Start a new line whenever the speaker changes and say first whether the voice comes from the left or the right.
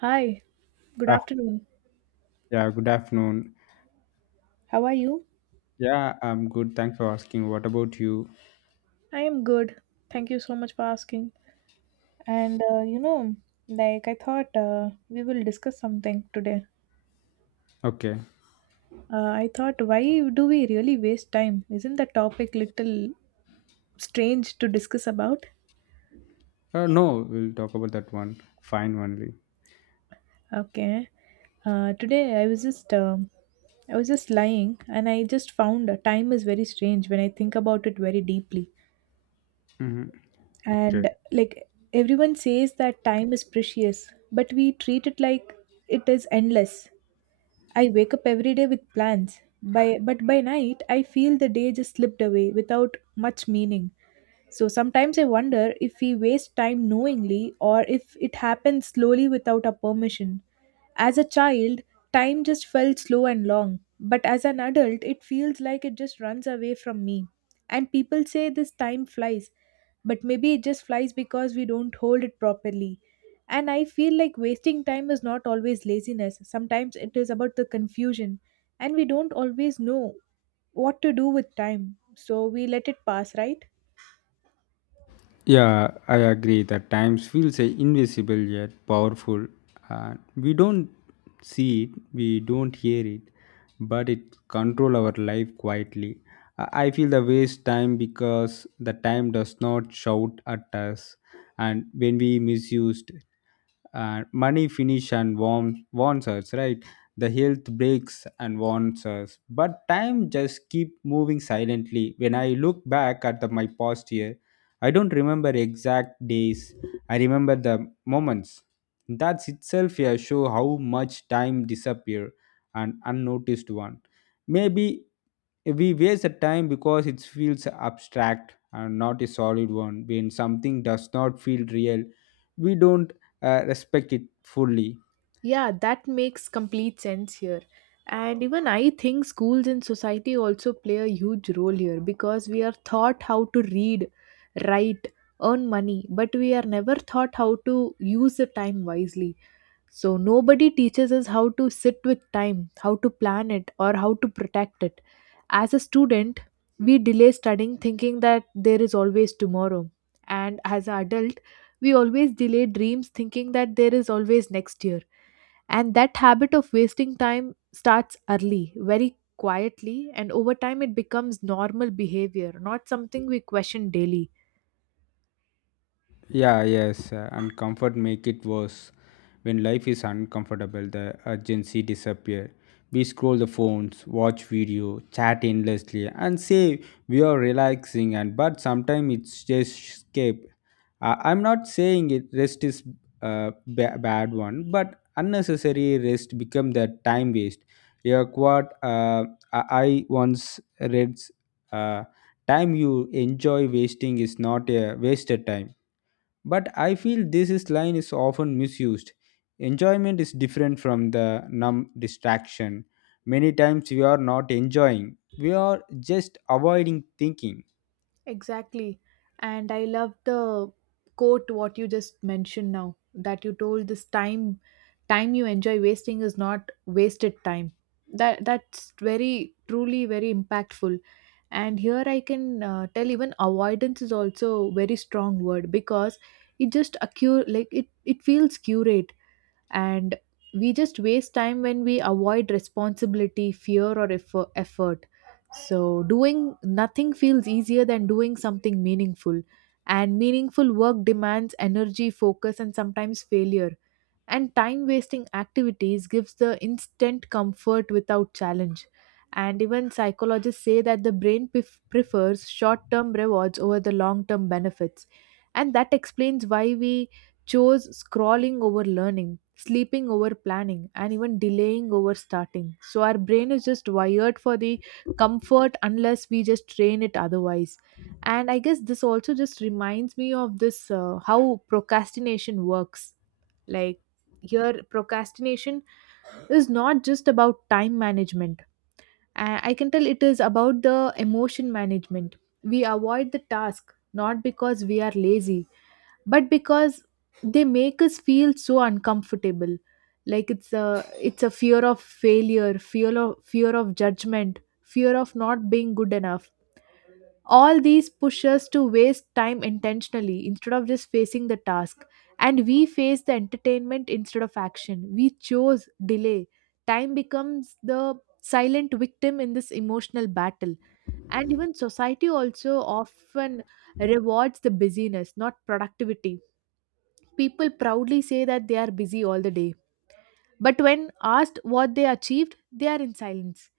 right: Hi, good
left: Ah,
right: afternoon.
left: yeah, good afternoon.
right: How are you?
left: Yeah, I'm good. Thanks for asking. What about you?
right: I am good. Thank you so much for asking. And, like I thought we will discuss something today.
left: Okay.
right: I thought, why do we really waste time? Isn't the topic little strange to discuss about?
left: No, we'll talk about that one. Fine, only.
right: Okay. Today I was just lying and I just found time is very strange when I think about it very deeply.
left: Mm-hmm. Okay.
right: And like everyone says that time is precious, but we treat it like it is endless. I wake up every day with plans by but by night I feel the day just slipped away without much meaning. So sometimes I wonder if we waste time knowingly or if it happens slowly without our permission. As a child, time just felt slow and long, but as an adult, it feels like it just runs away from me. And people say this time flies, but maybe it just flies because we don't hold it properly. And I feel like wasting time is not always laziness, sometimes it is about the confusion, and we don't always know what to do with time, so we let it pass, right?
left: Yeah, I agree that times feels invisible yet powerful. And we don't see it, we don't hear it, but it control our life quietly. I feel the waste time because the time does not shout at us, and when we misused, money finish and warn, warns us, right? The health breaks and warns us, but time just keep moving silently. When I look back at the, my past year, I don't remember exact days, I remember the moments. That's itself a show how much time disappear and unnoticed one. Maybe we waste the time because it feels abstract and not a solid one. When something does not feel real, we don't respect it fully.
right: Yeah, that makes complete sense here. And even I think schools and society also play a huge role here because we are taught how to read, write, earn money, but we are never taught how to use the time wisely. So nobody teaches us how to sit with time, how to plan it, or how to protect it. As a student, we delay studying thinking that there is always tomorrow. And as an adult, we always delay dreams thinking that there is always next year, and that habit of wasting time starts early, very quietly, and over time it becomes normal behavior, not something we question daily.
left: Yeah, yes, and comfort make it worse. When life is uncomfortable, the urgency disappear. We scroll the phones, watch video, chat endlessly, and say we are relaxing. And but sometimes it's just escape. I I'm not saying it rest is a bad one, but unnecessary rest become the time waste. Yeah, what I once read, uh, time you enjoy wasting is not a wasted time but I feel this is line is often misused. Enjoyment is different from the numb distraction. Many times we are not enjoying, we are just avoiding thinking.
right: Exactly. And I love the quote what you just mentioned now, that you told this: Time you enjoy wasting is not wasted time. That's very truly very impactful. And here I can tell, even avoidance is also a very strong word because it just occur, like it feels curate. And we just waste time when we avoid responsibility, fear, or effort. So doing nothing feels easier than doing something meaningful, and meaningful work demands energy, focus, and sometimes failure. And time wasting activities gives the instant comfort without challenge. And even psychologists say that the brain prefers short term rewards over the long term benefits. And that explains why we chose scrolling over learning, sleeping over planning, and even delaying over starting. So our brain is just wired for the comfort unless we just train it otherwise. And I guess this also just reminds me of this, how procrastination works. Like your procrastination is not just about time management. I can tell it is about the emotion management. We avoid the task not because we are lazy, but because they make us feel so uncomfortable. Like it's a fear of failure, fear of judgment, fear of not being good enough. All these push us to waste time intentionally instead of just facing the task. And we face the entertainment instead of action. We chose delay. Time becomes the silent victim in this emotional battle. And even society also often rewards the busyness, not productivity. People proudly say that they are busy all the day. But when asked what they achieved, they are in silence.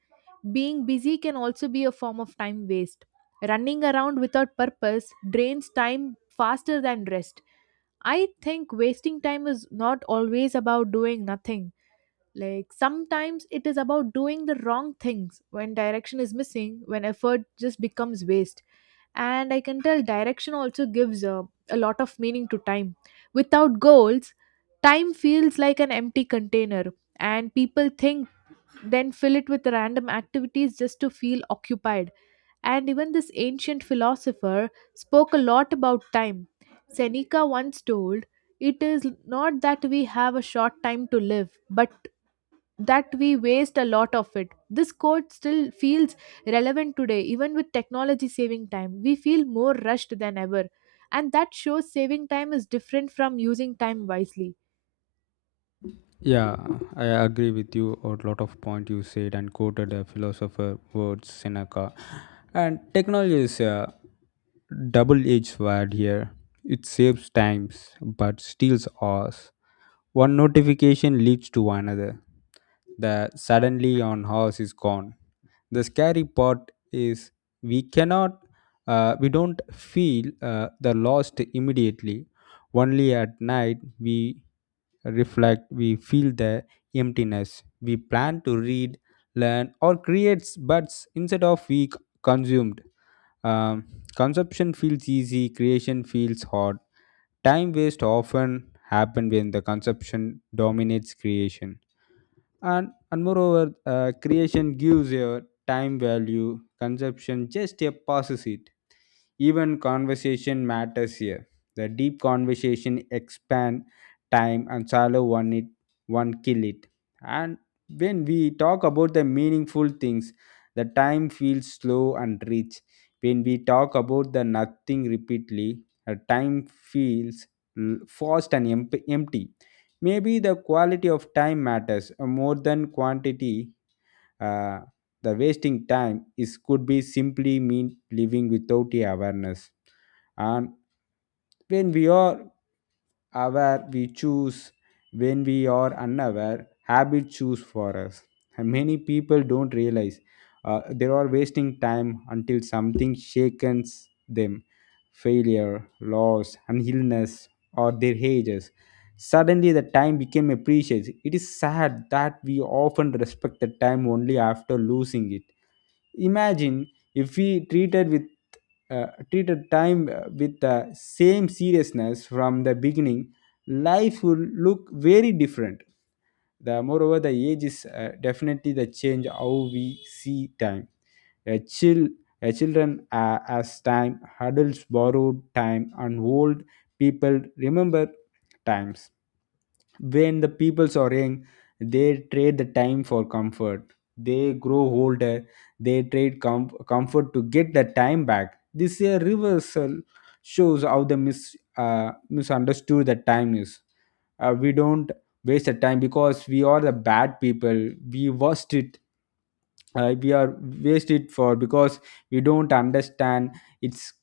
right: Being busy can also be a form of time waste. Running around without purpose drains time faster than rest. I think wasting time is not always about doing nothing. Like sometimes it is about doing the wrong things when direction is missing, when effort just becomes waste. And I can tell direction also gives a lot of meaning to time. Without goals, time feels like an empty container, and people think then fill it with random activities just to feel occupied. And even this ancient philosopher spoke a lot about time. Seneca once told, it is not that we have a short time to live, but that we waste a lot of it. This quote still feels relevant today. Even with technology saving time, we feel more rushed than ever. And that shows saving time is different from using time wisely.
left: Yeah, I agree with you on lot of point you said and quoted a philosopher words Seneca. And technology is a double-edged sword here. It saves times but steals ours. One notification leads to another. The suddenly on horse is gone. The scary part is we cannot, we don't feel the lost immediately. Only at night we reflect, we feel the emptiness. We plan to read, learn, or create, but instead of we consumed. Um, consumption feels easy, creation feels hard. Time waste often happen when the consumption dominates creation and moreover creation gives your time value consumption just a passes it even conversation matters here the deep conversation expand time and shallow one it one kill it and when we talk about the meaningful things the time feels slow and rich when we talk about the nothing repeatedly the time feels fast and empty. Maybe the quality of time matters more than quantity. Uh, the wasting time is could be simply mean living without the awareness. And when we are aware we choose when we are unaware habit choose for us. And many people don't realize they are wasting time until something shakens them failure loss and illness or their ages suddenly the time became appreciated it is sad that we often respect the time only after losing it imagine if we treated with treated time with the same seriousness from the beginning life would look very different the moreover the age is definitely the change how we see time a chill a children as time adults borrowed time and old people remember times when the peoples are young they trade the time for comfort they grow older they trade comfort to get the time back this year reversal shows how the misunderstood the time is we don't wasted time because we are the bad people we worst it we are waste it for because we don't understand its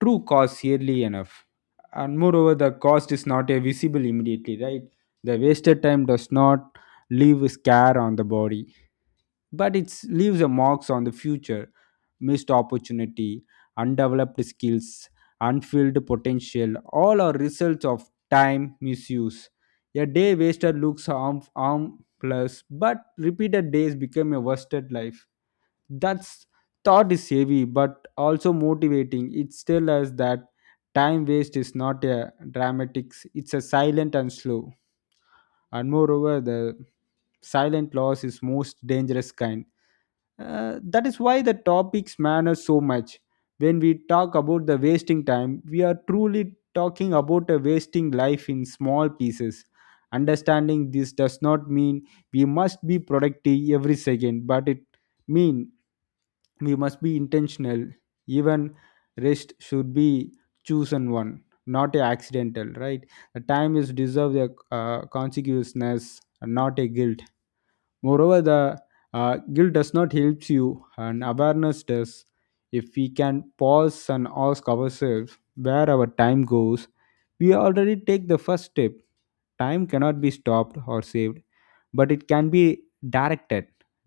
left: true cost yearly enough and moreover the cost is not a visible immediately right the wasted time does not leave a scar on the body but it leaves a marks on the future missed opportunity undeveloped skills unfilled potential all are results of time misuse a day wasted looks harmless but repeated days become a wasted life that's thought is heavy but also motivating it tells us that time waste is not a dramatics; it's a silent and slow and moreover the silent loss is most dangerous kind. That is why the topics matter so much. When we talk about the wasting time, we are truly talking about a wasting life in small pieces. Understanding this does not mean we must be productive every second, but it means we must be intentional. Even rest should be chosen one, not a accidental, right? The time is deserve a consequences, not a guilt. Moreover, the guilt does not help you, and awareness does. If we can pause and ask ourselves where our time goes, we already take the first step. Time cannot be stopped or saved, but it can be directed.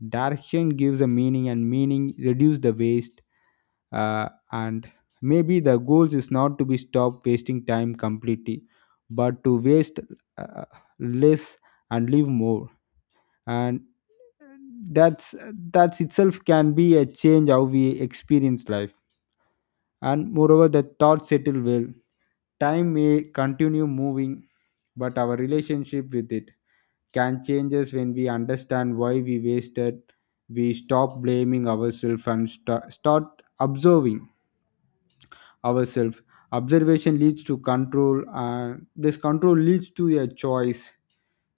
left: Direction gives a meaning, and meaning reduce the waste. And maybe the goals is not to be stopped wasting time completely, but to waste uh, less and live more and that's that's itself can be a change how we experience life and moreover the thoughts settle well time may continue moving but our relationship with it can change us when we understand why we wasted we stop blaming ourselves and start observing ourselves. Observation leads to control, and this control leads to a choice.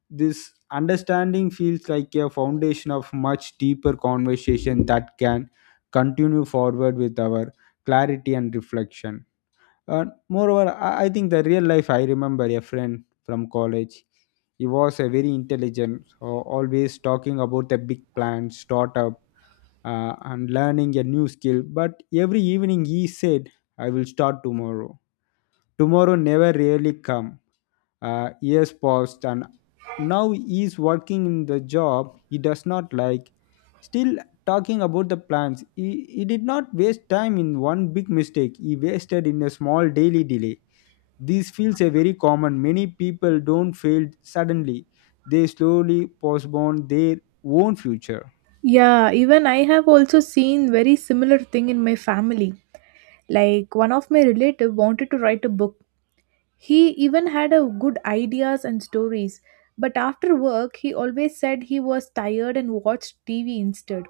left: This understanding feels like a foundation of much deeper conversation that can continue forward with our clarity and reflection. And moreover, I think the real life I remember a friend from college. He was a very intelligent, so always talking about the big plans, startup, and learning a new skill. But every evening he said, I will start tomorrow. Tomorrow never really come. Years passed and now he is working in the job he does not like. Still talking about the plans. He did not waste time in one big mistake. He wasted in a small daily delay. This feels a very common. Many people don't fail suddenly. They slowly postpone their own future.
right: Yeah, even I have also seen very similar thing in my family. Like one of my relative wanted to write a book. He even had a good ideas and stories, but after work he always said he was tired and watched TV instead.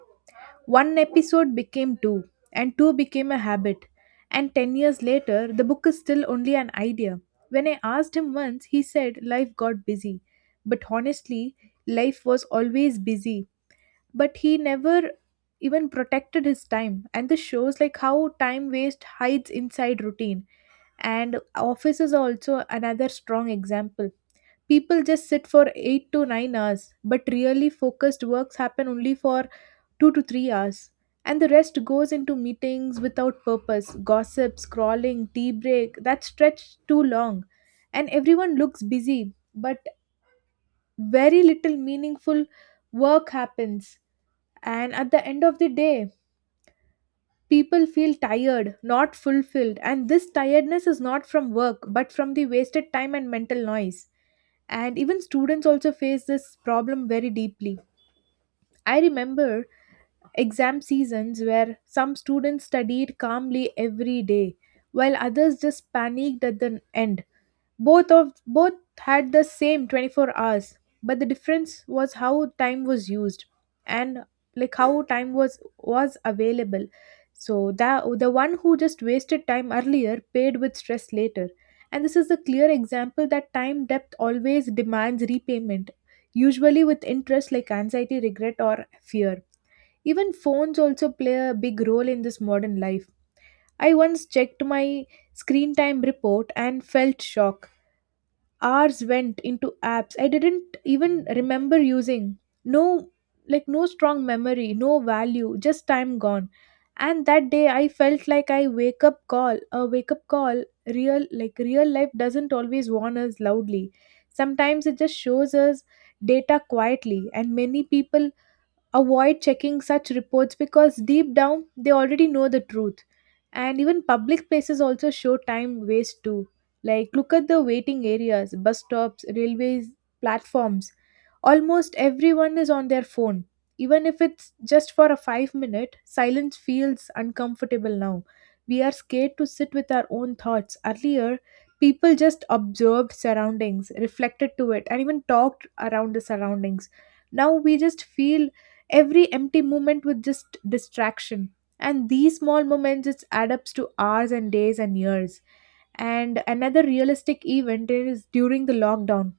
right: One episode became two, and two became a habit. And 10 years later, the book is still only an idea. When I asked him once, he said life got busy. But honestly, life was always busy, but he never even protected his time, and this shows like how time waste hides inside routine. And office is also another strong example. People just sit for 8 to 9 hours, but really focused works happen only for 2 to 3 hours, and the rest goes into meetings without purpose, gossip, scrolling, tea break that stretch too long. And everyone looks busy, but very little meaningful work happens. And at the end of the day, people feel tired, not fulfilled. And this tiredness is not from work, but from the wasted time and mental noise. And even students also face this problem very deeply. I remember exam seasons where some students studied calmly every day, while others just panicked at the end. Both had the same 24 hours, but the difference was how time was used and like how time was available. So that the one who just wasted time earlier paid with stress later. And this is a clear example that time depth always demands repayment, usually with interest like anxiety, regret, or fear. Even phones also play a big role in this modern life. I once checked my screen time report and felt shocked. Hours went into apps I didn't even remember using. No, like no strong memory, no value, just time gone. And that day I felt like I wake up call a wake up call Real life doesn't always warn us loudly, sometimes it just shows us data quietly. And many people avoid checking such reports because deep down they already know the truth. And even public places also show time waste too. Like look at the waiting areas, bus stops, railways, platforms. Almost everyone is on their phone. Even if it's just for a 5-minute, silence feels uncomfortable now. We are scared to sit with our own thoughts. Earlier, people just observed surroundings, reflected to it, and even talked around the surroundings. Now we just feel every empty moment was just distraction, and these small moments just add up to hours and days and years. And another realistic event is during the lockdown.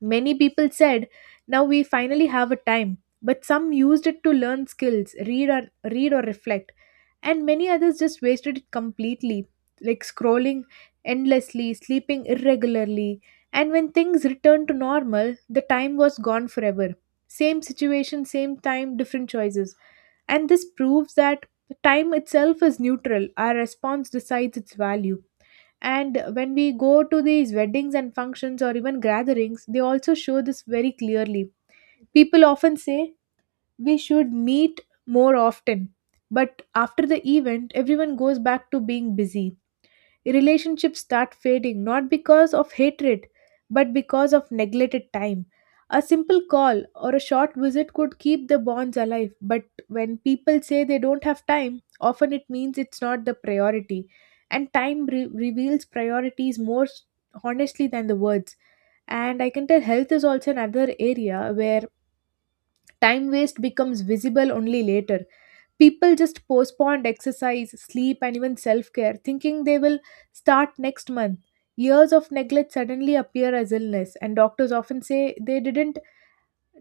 right: Many people said, now we finally have a time, but some used it to learn skills, read or reflect, and many others just wasted it completely, like scrolling endlessly, sleeping irregularly, and when things returned to normal, the time was gone forever. Same situation, same time, different choices. And this proves that time itself is neutral. Our response decides its value. And when we go to these weddings and functions or even gatherings, they also show this very clearly. People often say we should meet more often, but after the event, everyone goes back to being busy. Relationships start fading not because of hatred, but because of neglected time. A simple call or a short visit could keep the bonds alive, but when people say they don't have time, often it means it's not the priority. And time reveals priorities more honestly than the words. And I can tell health is also another area where time waste becomes visible only later. People just postponed exercise, sleep, and even self care, thinking they will start next month. Years of neglect suddenly appear as illness, and doctors often say they didn't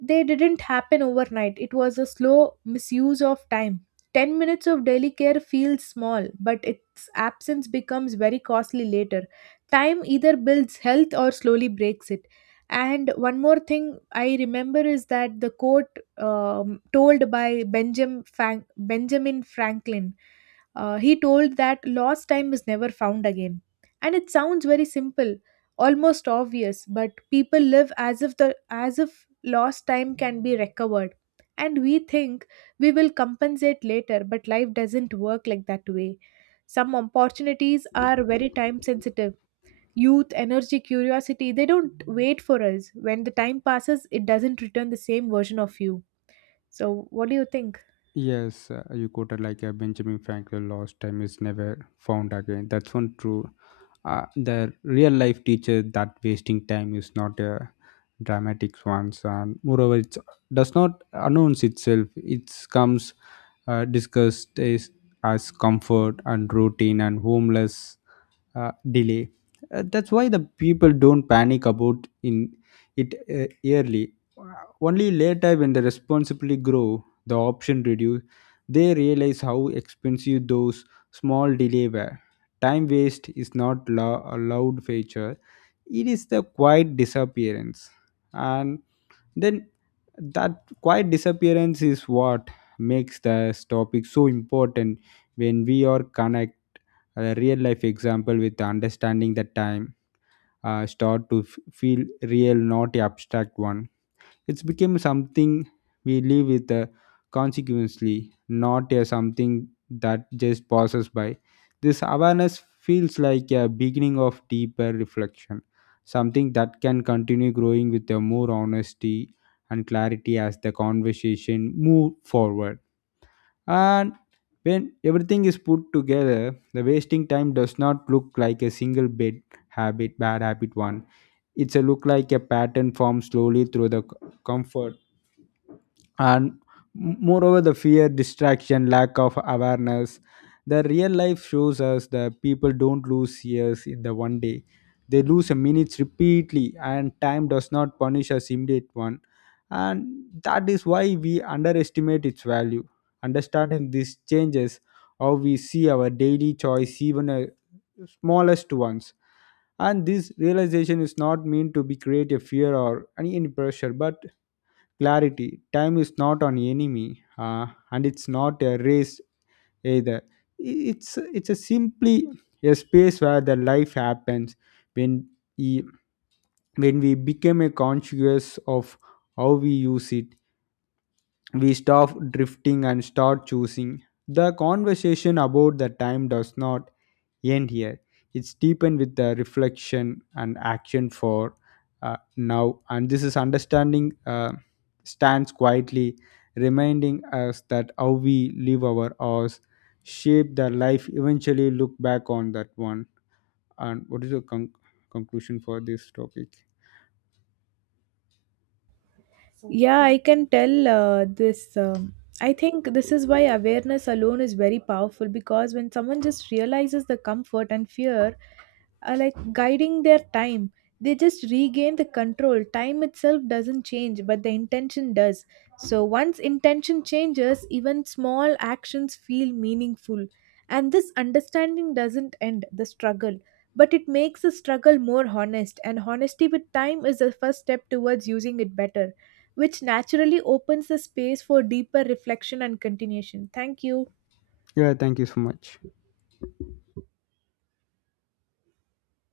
right: they didn't happen overnight. It was a slow misuse of time. 10 minutes of daily care feels small, but its absence becomes very costly later. Time either builds health or slowly breaks it. And one more thing I remember is that the quote told by Benjamin Franklin, he told that lost time is never found again. And it sounds very simple, almost obvious, but people live as if lost time can be recovered. And we think we will compensate later, but life doesn't work like that way. Some opportunities are very time sensitive. Youth, energy, curiosity, they don't wait for us. When the time passes, it doesn't return the same version of you. So what do you think?
left: Yes, you quoted like Benjamin Franklin, lost time is never found again. That's one true. The real life teacher that wasting time is not a dramatic one. And moreover, it does not announce itself. It comes uh, discussed as, as comfort and routine and homeless delay. That's why the people don't panic about in it early. Only later, when the responsibility grow, the option reduce. They realize how expensive those small delay were. Time waste is not a loud feature; it is the quiet disappearance, and then that quiet disappearance is what makes this topic so important when we are connected a real life example with understanding the time start to feel real not the abstract one it's become something we live with consequently not a something that just passes by this awareness feels like a beginning of deeper reflection something that can continue growing with a more honesty and clarity as the conversation move forward and when everything is put together, the wasting time does not look like a single bad habit one. It's a look like a pattern formed slowly through the comfort and moreover the fear distraction lack of awareness the real life shows us that people don't lose years in the one day they lose a minutes repeatedly and time does not punish us immediate one and that is why we underestimate its value understanding these changes how we see our daily choice even a smallest ones and this realization is not meant to be create a fear or any pressure but clarity time is not an enemy and it's not a race either it's a simply a space where the life happens when we, when we become a conscious of how we use it we stop drifting and start choosing. The conversation about the time does not end here. It's deepened with the reflection and action for now. And this is understanding stands quietly, reminding us that how we live our hours shape the life eventually look back on that one. And what is your conclusion for this topic?
right: Yeah, I can tell this. I think this is why awareness alone is very powerful, because when someone just realizes the comfort and fear like guiding their time, they just regain the control. Time itself doesn't change, but the intention does. So once intention changes, even small actions feel meaningful. And this understanding doesn't end the struggle, but it makes the struggle more honest. And honesty with time is the first step towards using it better, which naturally opens the space for deeper reflection and continuation. Thank you.
left: Yeah, thank you so much.